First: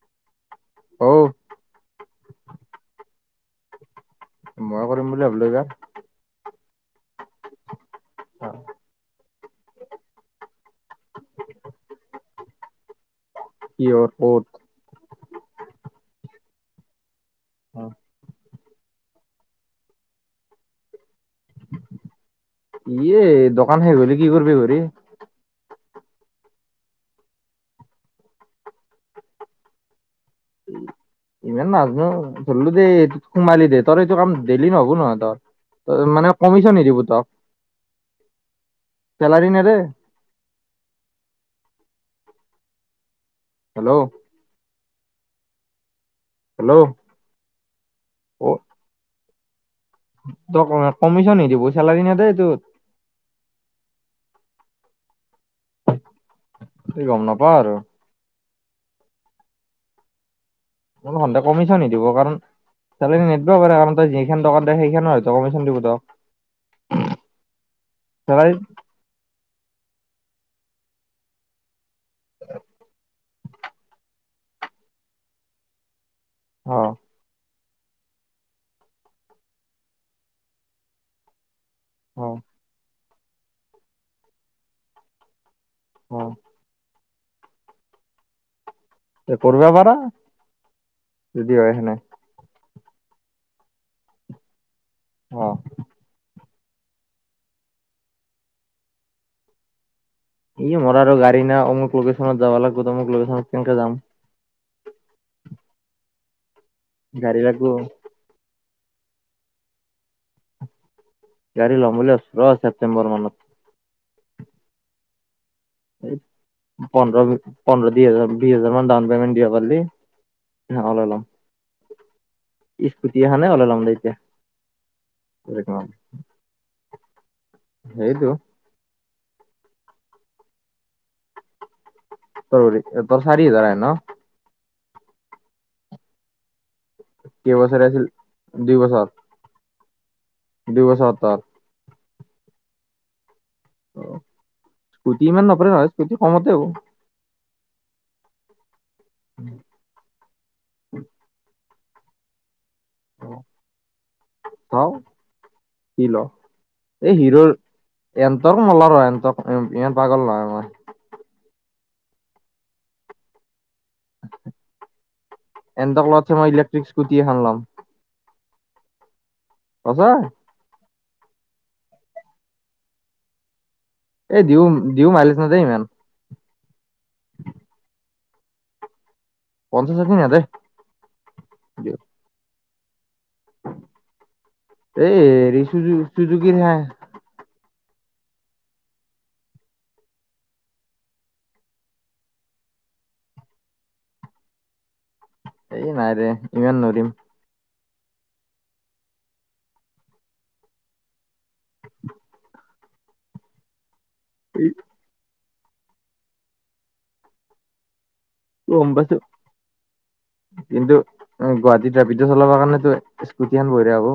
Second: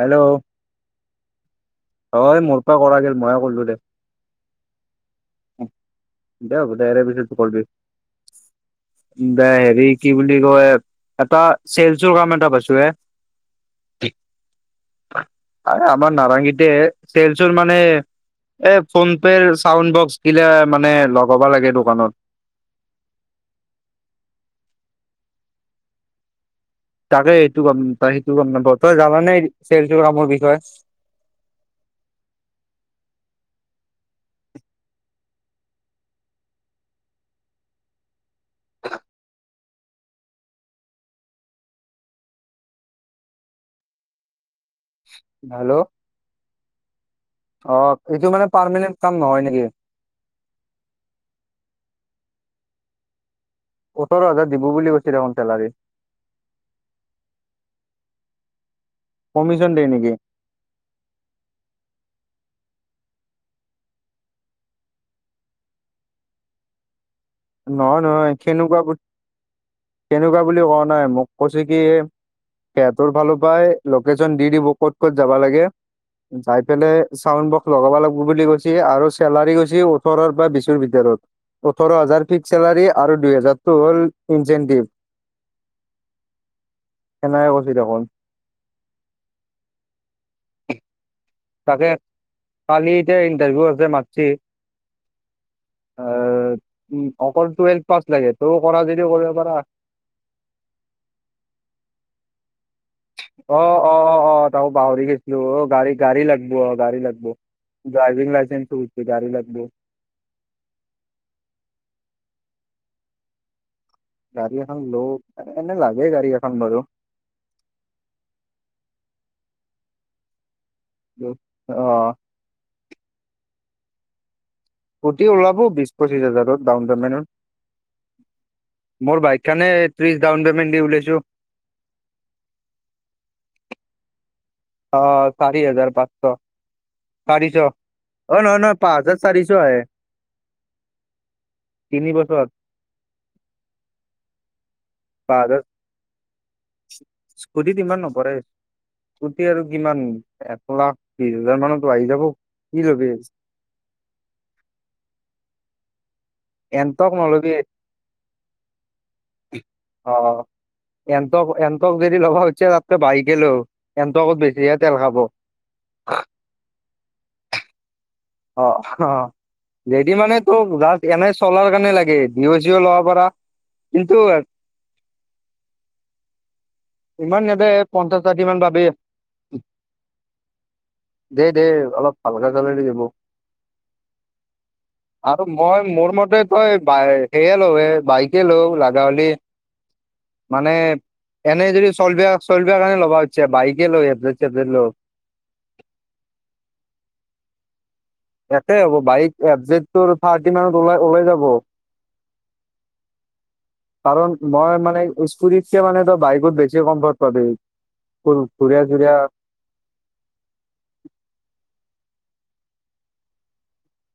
Hello? অ অ', মোৰ পৰা কৰা গেল, মইয়ে কৰিলো দে। মই কৰিম বুলি ভাবিলো এইবাৰ। দে হ'ব দে ইয়াৰে পিছত কৰবি। অ'। দে হেৰি কি বুলি কয় এটা চেলচৰ কাম এটা পাইছো হে। কিহত, ক'ত? আৰে আমাৰ নাৰেংগীতে, চেলচৰ মানে এ ফোন পেৰ চাউণ্ড বক্স গিলা মানে লগাবা লাগে দোকানত। এই দোকান শেষ হ'লি কি কৰিবি ঘূৰি? তাকে এইটো কাম সেইটো গ'ম নাপাওঁ, তই জানানে চেলচৰ কামৰ বিষয়ে? ইমান নাজনু ধৰিলো দেই এইটোত সোমালি দে তোৰ এইটো কাম ডেইলী নহ'ব নহয় তোৰ? মানে কমিশন দিব তোক, চেলাৰী নেদে? হেল্ল'? হেল্ল'? হেল্ল'? অ', এইটো মানে অ পাৰমানেণ্ট কাম নহয় নেকি? তোক অ', কমিশন নি দিব, চেলাৰী নেদেই এটোত। ওঠৰ হাজাৰ দিব বুলি কৈছে দেখোন চেলাৰী। সেই গ'ম নাপাও আৰু। কমিশন দিয়ে নেকি? কোনো [unintelligible] কমিশন নিদিব কাৰণ চেলেৰী নিদিব পাৰে কাৰণ তই যিখন দোকান দে সেইখনৰ হে তোক কমিশন দিব তোক। [inaudible] নহয় নহয় চেলাৰী সেনেকুৱা, সেনেকুৱা বুলি কোৱা নাই মোক কৈছে কি সেহতৰ ফালৰ পৰাই লোকেচন দি দিব ক'ত ক'ত যাবা লাগে? যায় অ পেলাই চাউণ্ড বক্স লগাব লাগিব বুলি কৈছে আৰু চেলাৰি কৈছে ওঠৰৰ পৰা বিশৰ ভিতৰত, ওঠৰ হা অ ফিক্স চেলাৰী আৰু দুই হেজাৰটো হ'ল ইনচেন্টিভ। উম। সেনাই কৈছ দেখোন। এই কৰব পাৰা। যদি হয় তাকে, সেনে কালি এতিয়া ইণ্টাৰভিউ আছে মাতছি? অ। আহ, উম অকল টুৱেল পাছ লাগে। তইয়ো কৰা যদিও কৰিব পাৰা। ই মোৰ আৰু গাড়ী না, অমুক লোকেশনত যাব লাগিব, তমুক লকে অ- অ- অ- অ, তাহো পাহৰি গৈছিলো, অ গাড়ী- গাড়ী লাগব, অ, গাড়ী লাগব গা ড্ৰাইভিং লাইচেনচটো গাড়ী লাগিব। গাড়ী লম বুলি আছো, ৰ ছেপ্তেম্বৰ মানত। গাড়ী এখন ল এনে লাগে গাড়ী এখন বাৰু পন্ধৰ- পন্ধৰ দু হাজাৰ, বিশ হাজাৰ মান ডাউন পেমেন্ট দিব পাৰিলি। ন, ওলাই ল'ম, অ স্কুটি এখানে ওলাই ল'ম দে এতিয়া। কটি ওলাব বিশ - পঁচিশ হাজাৰত ডাউন পেমেণ্টত। সেইটো। মোৰ বাইকখানে ত্ৰিছ ডাউন পেমেণ্ট দি ওলাইছো। ত ধৰি, ত' চাৰি হাজাৰায় ন? অ, চাৰি হাজাৰ পাঁচশ, চাৰিশ অ, কেইবছৰ আছিল নহয়- দুই নহয় পাঁচ বছৰ হাজাৰ। চাৰিছ হে। দুই বছৰ তাত। তিনি বছৰত। অ, স্কুটি পাঁচ ইমান হাজাৰ নপৰে নহয়, স্কুটি কমতে হ'ব। স্কুটিত ইমান নপৰে। স্কটি আৰু কিমান? এক লাখ বিশ হাজাৰ মানত আহি যাব। কি ল'বি? চাও কি ল'ম। এনটক এই নলবি হিৰ'ৰ, এতৰ নলৱ, ইমান পাগল নহয় মই। এন্তটক- এনটক যদি ল'ব খুজিছা, তাতচে বায়েকে ল'। এটকত বেছিহে তেল খাব। এনেট লোৱাছে মই ইলেক্ট্ৰিক স্কুটি এখন ল'ম। অ- অ, সঁচা যদি মানে তোক জা এনে চলাৰ কাৰণে লাগে নিঅ'- চিঅ' ল'ব পাৰা। কিন্তু এই দিও - দিও মাইলিছ নাযায় ইমান। ইমান নেদে, পঞ্চাছ- ষাঠি মান পাৱে। পঞ্চাছ- ষাঠি নাযায়। দেই- দেই অলপ হালকা টাইপ আহিব। [unintelligible] আৰু হেৰি মই চুজু মোৰ মতে চুজুকিৰ হে তই বাই সেয়ে লও, এ বাইকে লও লাগা হ'লে। মানে- এনেই যদি চলিব কাৰণে ল'ব খুজিছা। বিকে ল এফে জে দেট ল। এই নাইৰে, ইমান নোৱাৰিম। একে হ'ব, বাইক এফজেত থাৰ্টি মানত ওলাই- ওলাই যাব। [unintelligible] কাৰণ এই মই মান স্কুতিতছে মানে ত' বাইকত বেছি কমফৰ্ট পাবি। ঘুৰিয়া গম চুৰিয়া পাইছোঁ। কিন্তু গুৱাহাটীত ৰেপিড'টো চলাবৰ কাৰণেটো স্কুটিখন বঢ়িয়া হ'ব।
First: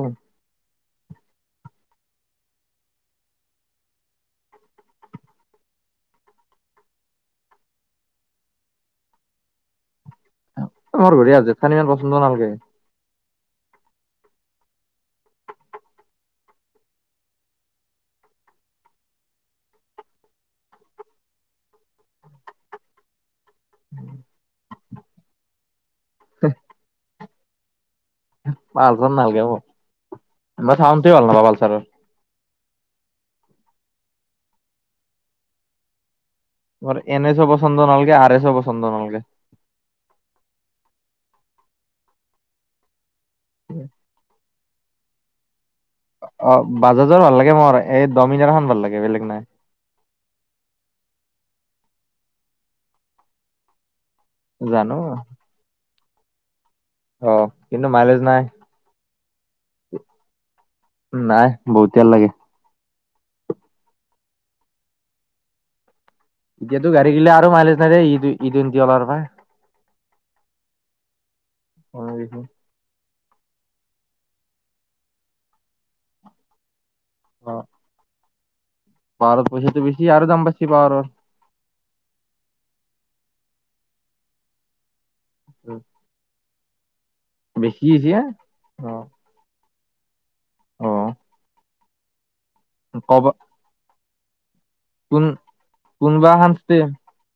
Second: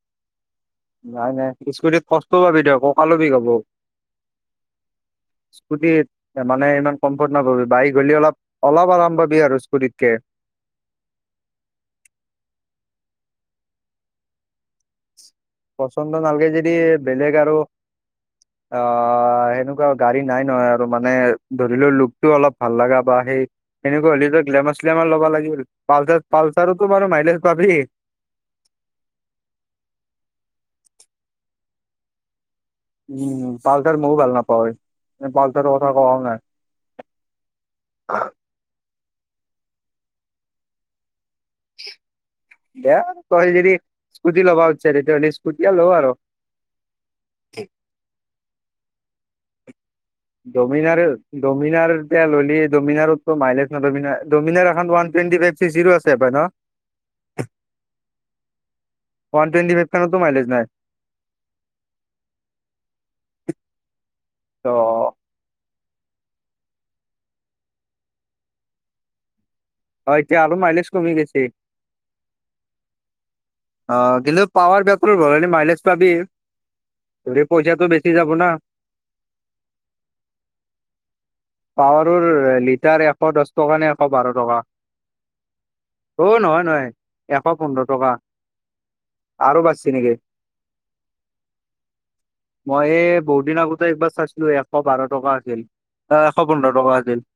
নাই- নাই, স্কুতিত কষ্ট পাবি তই, ককাললো বিষ হ'ব। স্কুটিত মানে ইমান কমফৰ্ট নাপাবি। বাইক হ'লে অলপ অলপ আৰাম পাবি আৰু স্কুটিতকে। আমাৰ ঘৰে আছে। খালি ইমান পচন্দ নালাগে। পচন্দ নালাগে যদি বেলেগ আৰু অ, সেনেকুৱা গাড়ী নাই নহয় আৰু মানে ধৰি ল লুকটো অলপ ভাল লাগা বা সেই এনেকুৱা হলেটো গ্লেমাৰ চেলেমাৰ ল'ব লাগিল। পালচাৰ পালচাৰতো বাৰু মাইলেচ পাবি। পালচাৰ নালাগে মোক। মই [unintelligible] উম পালচাৰ মও ভাল নাপাওঁয়ে। [unintelligible] পালচাৰ কথা কোৱাও নাই। মোৰ এন এছ' পচন্দ নালাগে, আৰ এছ' পচন্দ নালগে। দিয়া তই যদি স্কুটি ল'বা খুজিছা, তেতিয়াহ'লে স্কুটি ল আৰু। অ বাজাজৰ ভাল লাগে মোৰ, এ ডমিনাৰ খন ভাল লাগে। বেলেগ নাই। ডমিনাৰ ডমিনাৰ এতিয়া ল'লি। ডমিনাৰত মাইলেজ নাপাবি নহয়। ডমিনাৰ এখন জানো ওৱান টোৱেণ্টি ফাইভ চিচিৰো আছে পাই ন? অ, কিন্তু মাইলেজ নাই। ওৱান টোয়েনটিফাইভ খনতো মাইলেছ নাই। নাই বহুটিয়াল লাগে। অ। এতিয়াটো গাৰি গিলা আৰু মাইলেজ নাই [unintelligible] হয়, এতিয়া আৰু মাইলেজ কমি গৈছে। হয়, ইটো অ, কিন্তু পাৱাৰ [unintelligible] ভৰাই দিম মাইলেজ পাবি। তুৰ এ পইচাটো বেছি যাব না। পাহাৰত পইচাটো বেছি আৰু দাম [unintelligible] আৰু। পাৱাৰৰ লিটাৰ এশ দচ টকা নে এশ বাৰ টকা। উম। অঁ নহয় নহয়। এশ বেছি পোন্ধৰ টকা হৈছে? অ। আৰু বাচছি নেকি? অ। মই এ বহুত দিন আগতে একবাৰ চাইছিলো এশ বাৰ কোন টকা আছিল, এশ পোন্ধৰ টকা আছিল।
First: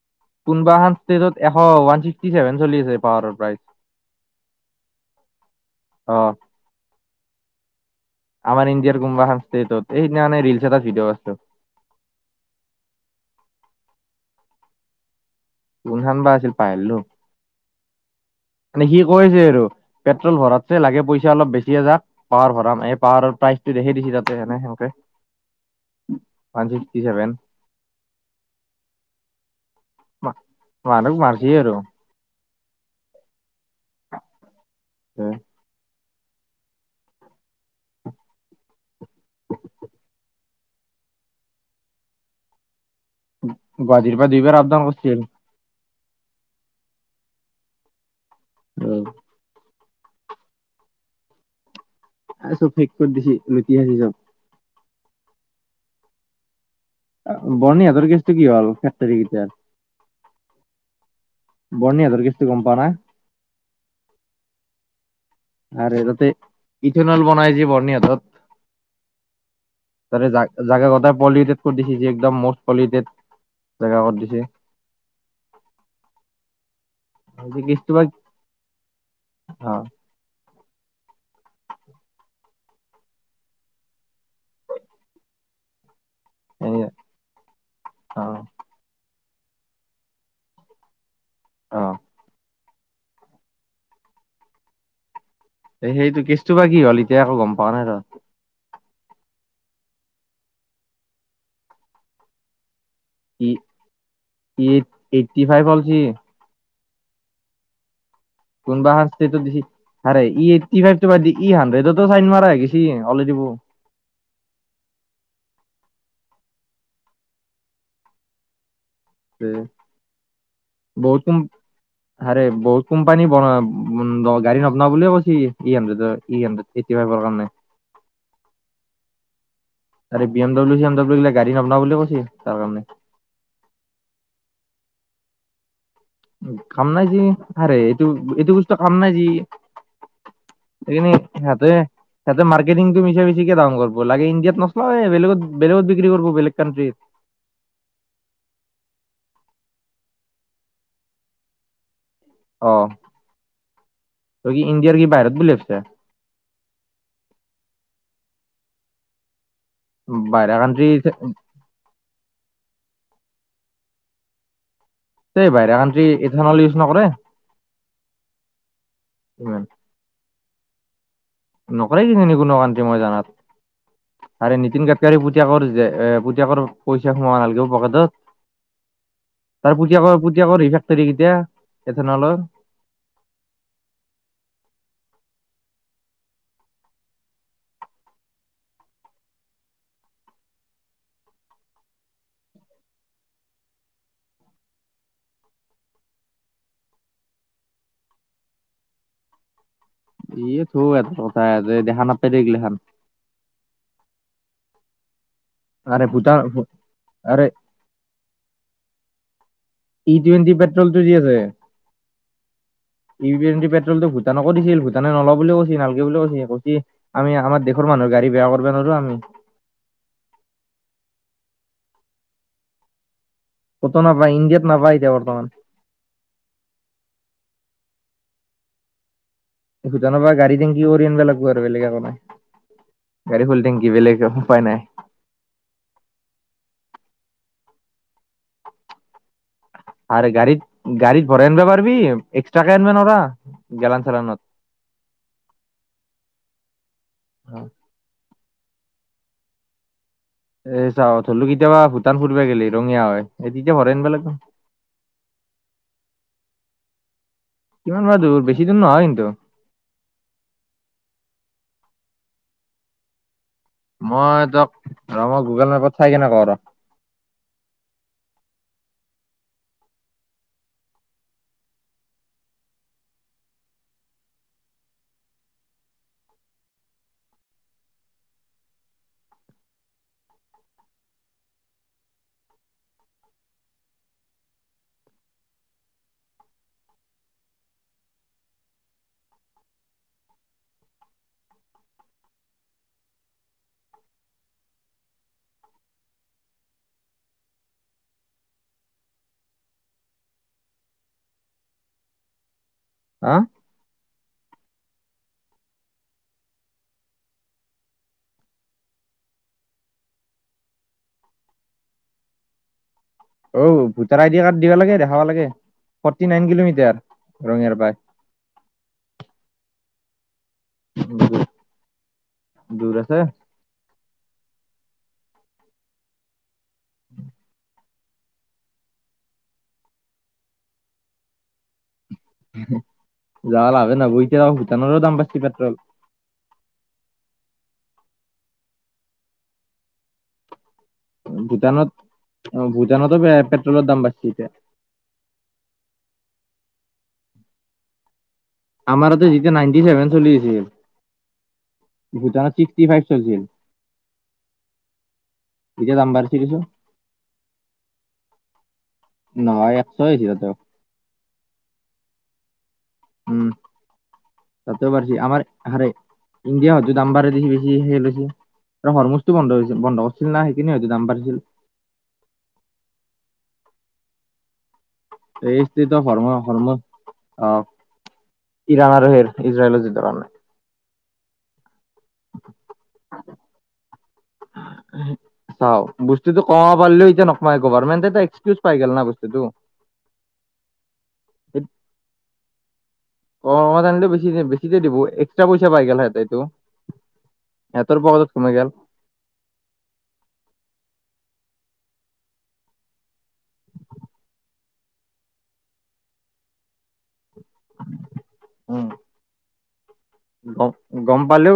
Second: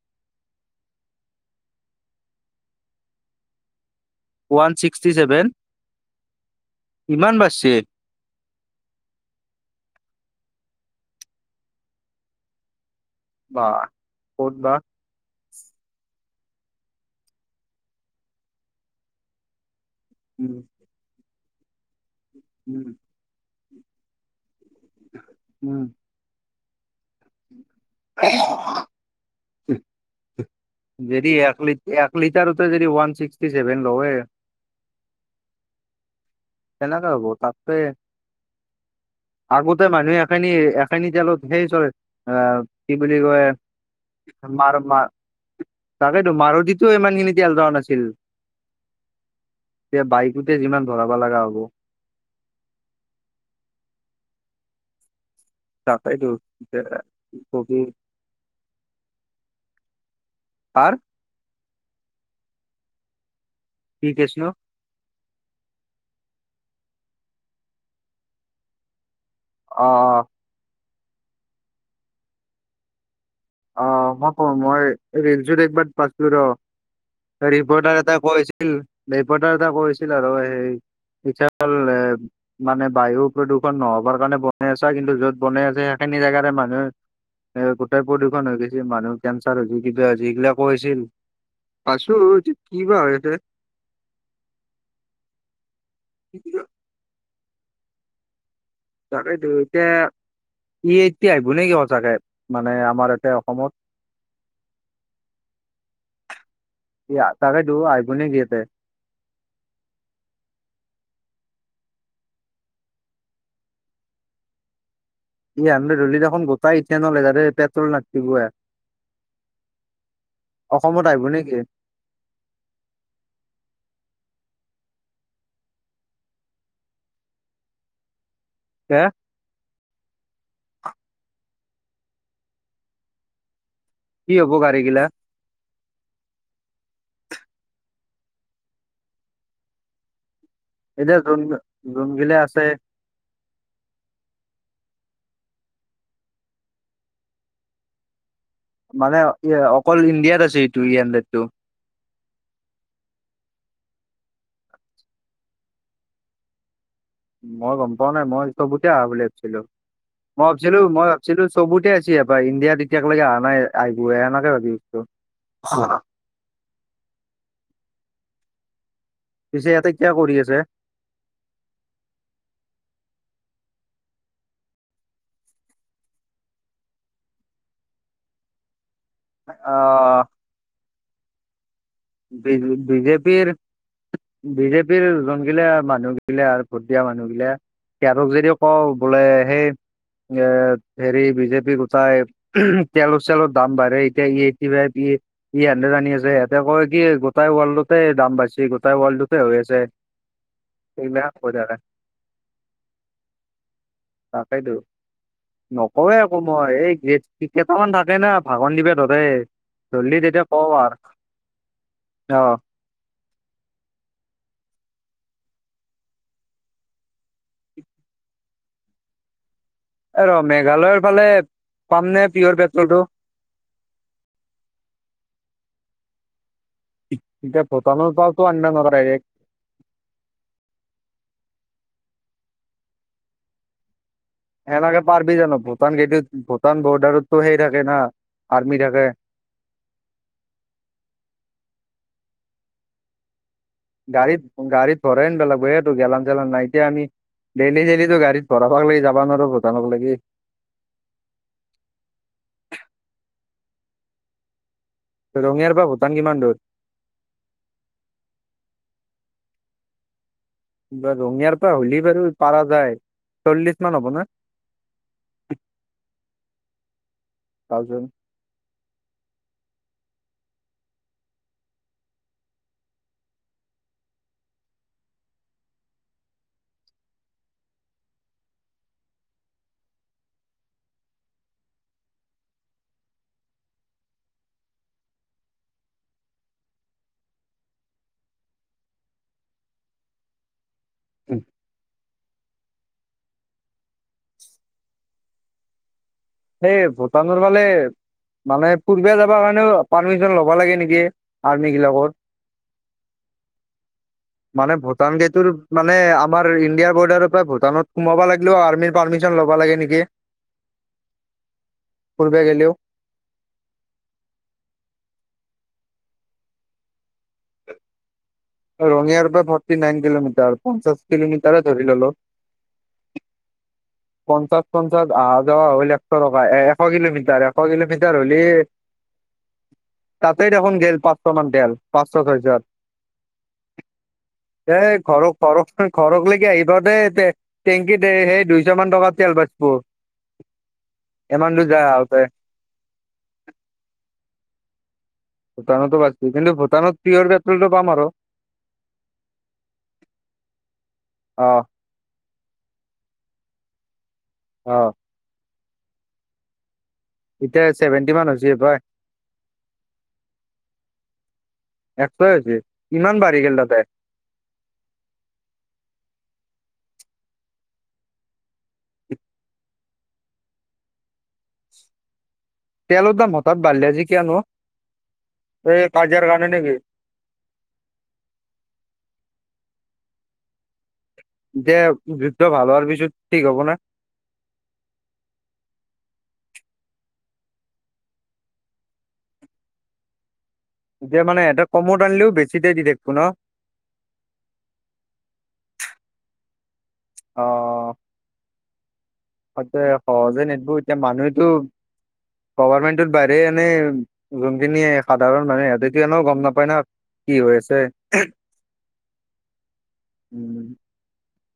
কোনোবা এখন ষ্টেজত এশ ওৱান ছিক্সটি ছেভেন চলি আছে পাৱাৰৰ প্ৰাইচ। ওৱান ছিক্সটি ছেভেন, অ ইমান বাচছে? আমাৰ ইণ্ডিয়াৰ কুম্বা এখন ষ্টেটত, এই সিদিনা মানে ৰিলছ এটা ভিডিঅ। [unintelligible] বা! ক'ত বা? কোন ধান বা আছিল পাহৰিলো? মানে সি কৈছে আৰু, পেট্ৰল উম ভৰাতছে লাগে পইচা অলপ বেছিয়ে যাক পাৱাৰ ভৰাম। উম এই পাৱাৰৰ প্ৰাইচ দেখি [unintelligible] তাতে এনে সেনকে। উম। One sixty seven. [unintelligible] মানুহক যদি মাৰছি এক আৰু লি এক লিটাৰতে যদি ওৱান ছিক্সটি ছেভেন লয়। [unintelligible] কেনেকে হ'ব? তাতে আগতে মানুহে এখিনি এ খেনী তেলত সেই চৰে আ কি বুলি কয়, গুৱাহাটীৰ পৰা দুইবাৰ আপ মাৰ ডাউন মা কৰিছিল তাকেতো, মাৰুতিতো ইমানখিনি তেল যোৱা নাছিল। উম। এতিয়া বাইকোতে যিমান ভৰাব লগা হ'ব। আৰু চব শেষ কৰি দিছ লুটি আছে চব। তাকাইটো দিয়া। বৰ্ণি আগৰ কেছটো কি হ'ল এক তাৰিখ এতিয়া। কাৰ? বৰ্নি আজৰ কেছটো গম পোৱ না? কি কেছ ন? আৰে তাতে ইথেনল বনাই যে বৰ্নিহাতৰ। অ তাৰে জা জাগা কটাই পলিউটেড কৰি দিছে একদম মষ্ট পলিউটেড। জাগা অঁ কৰি দিছে হক মই ৰিলজুত একবাৰ পাইছোঁ ৰ! এই কেছটো ৰিপৰ্টাৰ বা এটা কৈছিল, ৰিপৰ্টাৰ এটা অ কৈছিল আৰু সেই- ইথানল লে- মানে বায়ু প্ৰদূষণ নহবৰ কাৰণে বনাই আছা কিন্তু য'ত বনাই আছে সেইখিনি জেগাত- এ এই মানুহে, এ গোটেই অ প্ৰদূষণ হয় - ত বেছি মানুহ কেনচাৰ হৈছে কিবা হৈছে সেইগিলাকো হৈছিল, অ পাছো যে- কিবা হয়ঁ ইয়াতে? এ সেইটো কেচটোৰ পৰা কি হ'ল এতিয়া একো গম পোৱা নাই ৰ? তাকেইটো এতিয়া ই এতিয়া আহিব নেকি সঁচাকে মানে আমাৰ এতিয়া ই অসমত? ই এইটি ফাইভ অলচি। ইয়া তাৰে দু আইফুনে দি আছে। বা হাতচে তো দিহি, হাৰেই ই এইটটি ফাইভ তোমাৰ দিহি হাড্ৰেডতো চাইন মাৰা হে গিছি অলৰেদি মোৰ। ই হানড্ৰেড ধলিত এখন গোটাই ইথেনলে তাতে পেট্ৰল নাটিব আও- বহুত অসমত বহুত আহিব কোম নেকি? আৰে বহুত কোম্পানী বনা ব গাড়ী নবনা বুলি কৈছি ই হানড্ৰেডৰ ই হান - এইটি ফাইভৰ কাৰণে। এয়া - আৰে B M W C M W গিলা গাড়ী নবনা বুলি কৈছে তাৰ কাৰণে। কি হব গাড়ীগিলা? কাম নাই যি, আৰে এইটো এইটো বস্তু কাম নাই যি- এনেই এতিয়া যোন যোনগিলা ইয়াতে আছে মাৰ্কেটিং- মিছা মিছি কে দাম কৰিব লাগে ইণ্ডিয়াত নচলায়ে বেলেগ বেলেগত বিক্ৰী কৰিব বেলেগ কানট্ৰিত। মানে অকল ইণ্ডিয়াত আছে এইটো ই হানড্ৰেড টো- অঁ তই কি ইণ্ডিয়াৰ কি বাহিৰত বুলি ভাবিছা। মই গম পোৱা নাই মই চবুতে আহা বুলি ভাবিছিলোঁ মই বাহিৰা ভাবিছিলোঁ কাণ্ট্ৰি মই এই ভাবিছিলোঁ- চবুতে আছে ইয়াৰ পৰা ইণ্ডিয়াত এতিয়ালৈকে অহা নাই আহিবহে এনেকে ভাবি- এই বাহৰা কানত্ৰি ইথান'ল ইউজ নকৰে। ইমান। পিছে ইয়াতে কিয় কৰি আছে। নকৰে কিজানি কোনো কানত্ৰি মই জানাত। আৰে নীতিন গাডকাৰী পুতেকৰ যে এ পুতেকৰ পইচা সোমাব নালাগে পকেটত। [unintelligible] তাৰ পুতেকৰ আহ পুতেকৰ কৰ ফেক্টৰী কেইতা- বিজেপিৰ- বিজেপিৰ যোন গিলা মানুহ গিলা আৰু ভোট দিয়া মানুহগিলা- তেওঁলোক যদি কওঁ বোলে সেই এ হেৰি বিজেপি গোটাই- তেলৰ চেলৰ দাম বাঢ়ে এতিয়া ই এইটটি ফাইভ ই ই হাড্ৰেড আনি আছে সিহঁতে কয়- কি গোটাই ৱল্ডতে দাম বাঢ়িছে গোটাই ৱৰ্ল্ডোতে হৈ আছে। [unintelligible] সেইগিলাখান কৈ দেখা নাপাই দে গিলাখন। তাকেতো আৰে নকওঁয়ে একো ভূটান মই আৰে খন থাকে ন ভাগন দিবে ধতে ই ধৰিলি তেতিয়া টুৱেণ্টি কওঁ আৰু। [inaudible] অ'। ই পি পেট্ৰলটো ভূটানক দিছিল ভুটানে নলওঁ বুলিও কৈছে নালাগে বুলি কৈছে। কৈছে আমি আমাৰ দেশৰ মানুহৰ গাড়ী বেয়া কৰিব নোৱাৰো আমি। অ', ৰ'হ মেঘালয়ৰ ফালে পাম নে পিয়ৰ পেট্ৰলটো? ক'তো নাপায় ইণ্ডিয়াত নাপায় এতিয়া বৰ্তমান। এতিয়া ভুটানৰ পৰাটো আনিব নোৱাৰে ডাইৰেক্ট। ভূটানৰ পৰা গাড়ী টেংকি কৰি আনিব লাগিব আৰু বেলেগ এক নাই গাড়ী ফুল টেংকি বেলেগ আৰু। এনেকে পাৰবি জানো ভূটান গেটত ভূটান বৰ্ডাৰতো সেই থাকে না আৰ্মি থাকে। আৰে গাড়ীত গাড়ীত ভৰাই আনিব পাৰিবি এক্সট্ৰাকে আনিব নোৱাৰা। গেলান চেলানত। গাড়ীত গাড়ীত ভৰাই আনিব লাগিব গেলান চেলান নাই নিয়া আমি। ডেইলি ডেইলি গাড়ীত ভৰাব লাগি যাব নোৱাৰি ভুটানক লাগি। এ চাওঁ হ'লো কেতিয়াবা ভূটান ফুৰিব গ'লে ৰঙিয়া হয় এই তেতিয়া ভৰাই আনিব লাগিব। ৰঙিয়াৰ পৰা ভূটান কিমান দূৰ? কিমান মান দূৰ বেছি দূৰ নহয় কিন্তু। ৰঙিয়াৰ পৰা হ'লে বাৰু পৰা যায়। চল্লিশ মান হ'ব না মই তোক ৰ'হ মই গুগল মেপত চাই কেনে কম ৰ'হ। চাওঁচোন। সেই ভূটানৰ ফালে মানে ফুৰিব যাব কাৰণেও পাৰ্মিচন ল'ব লাগে নেকি আৰ্মিবিলাকৰ? হা? [inaudible] মানে ভূটান গেইটৰ মানে আমাৰ ইণ্ডিয়াৰ বৰ্ডাৰৰ পৰা ভূটানত সোমাব লাগিলেও আৰ্মিৰ পাৰ্মিচন ল'ব লাগে নেকি? ফুৰিব গ'লেও। অও ভোটাৰ আইডি কাৰ্ড দিবা লাগে দেখাব লাগে, ফৰ্টি নাইন কিলোমিটাৰ ৰঙিয়াৰ পৰা। ৰঙিয়াৰ পৰা ফৰ্টি নাইন কিলোমিটাৰ পঞ্চাশ কিলোমিটৰ ধৰি ল'লো। দূৰ আছে। পঞ্চাশ পঞ্চাশ অহা যোৱা হ'ল এশ টকা এশ কিলোমিটাৰ। এশ কিলোমিটাৰ পাৰ হ'লে তাতে দেখোন গ'ল পাঁচশ মান তেল। পাঁচ ছয়শ হজাৰ যাৱা লাভে নহব এতিয়া এ ভূটানৰো দাম ঘৰ বাঢ়ছি ঘৰ পেট্ৰল ঘৰক লৈকে আহি পাওঁতে টেংকিত সেই দুই টকা মান তেল বাছিব। আহোতে ভূটানত অ' ভূটানতো পেট্ৰলৰ দাম বাঢ়িছে এতিয়া। ভূটানতো বাঢ়িছে কিন্তু ভূটানত প্ৰীয়ৰ পেট্ৰলটো পাম আৰু। আমাৰ তাতে যেতিয়া নাইনটি চছেভেন চলি অ আছিল ভূটানত ছিক্সটি ফাইভ চলিছিল। অ'। তেতিয়া দাম বাঢ়িছিলেটো। এতিয়া চছেভেণ্টি মান হৈছে পায়। নহয় একশয়ে সিহঁতৰ। একশয়ে আছে ইমান বাঢ়ি উম গেল তাতে। তাতেও পাৰছে আমাৰ হাৰে ইণ্ডিয়া হয়তো দাম বাঢ়ে দিছি বেছি সেইদেখি আৰু হৰমুজটো বন্ধ হৈছিল। বন্ধ কৰিছিল না সেইখিনি হয়তো দাম বাঢ়িছিল। তেলৰ দাম হঠাৎ বাঢ়লা যি কিয়নো। এই ষ্ট্ৰেইট অৱ হৰ কাজিয়াৰ কাৰণে হৰম নেকি অ' ইৰান আৰু সেৰ ইজৰাইল যুদ্ধৰ কাৰণে। যে যুদ্ধ ভাল হোৱাৰ পিছত ঠিক হ'ব না। চাওক বস্তুটো কমাবা পাৰিলও এতিয়া নকমাই গভমেন্টে এটা এক্সকিউজ পাই গেল না বস্তুটো। যে মানে এহেঁতে কমত আনিলেও বেছিতে দি থাকিব ন। অ' কমত আনিলো বেছিতে বেছিতে দিব এক্সটা পইচা গল সেহেঁতে ইটো। অ সেহেঁতৰ পকেটত সোমাই গেল। সেহেঁতে সহজে নিদিব এতিয়া মানুহেতো গভমেণ্টৰ বাহিৰে এনেই যোনখিনি সাধাৰণ মানুহে সিহঁতেটো এনেও গম নাপায় না। কি হৈ আছে। উম গম গম পালেও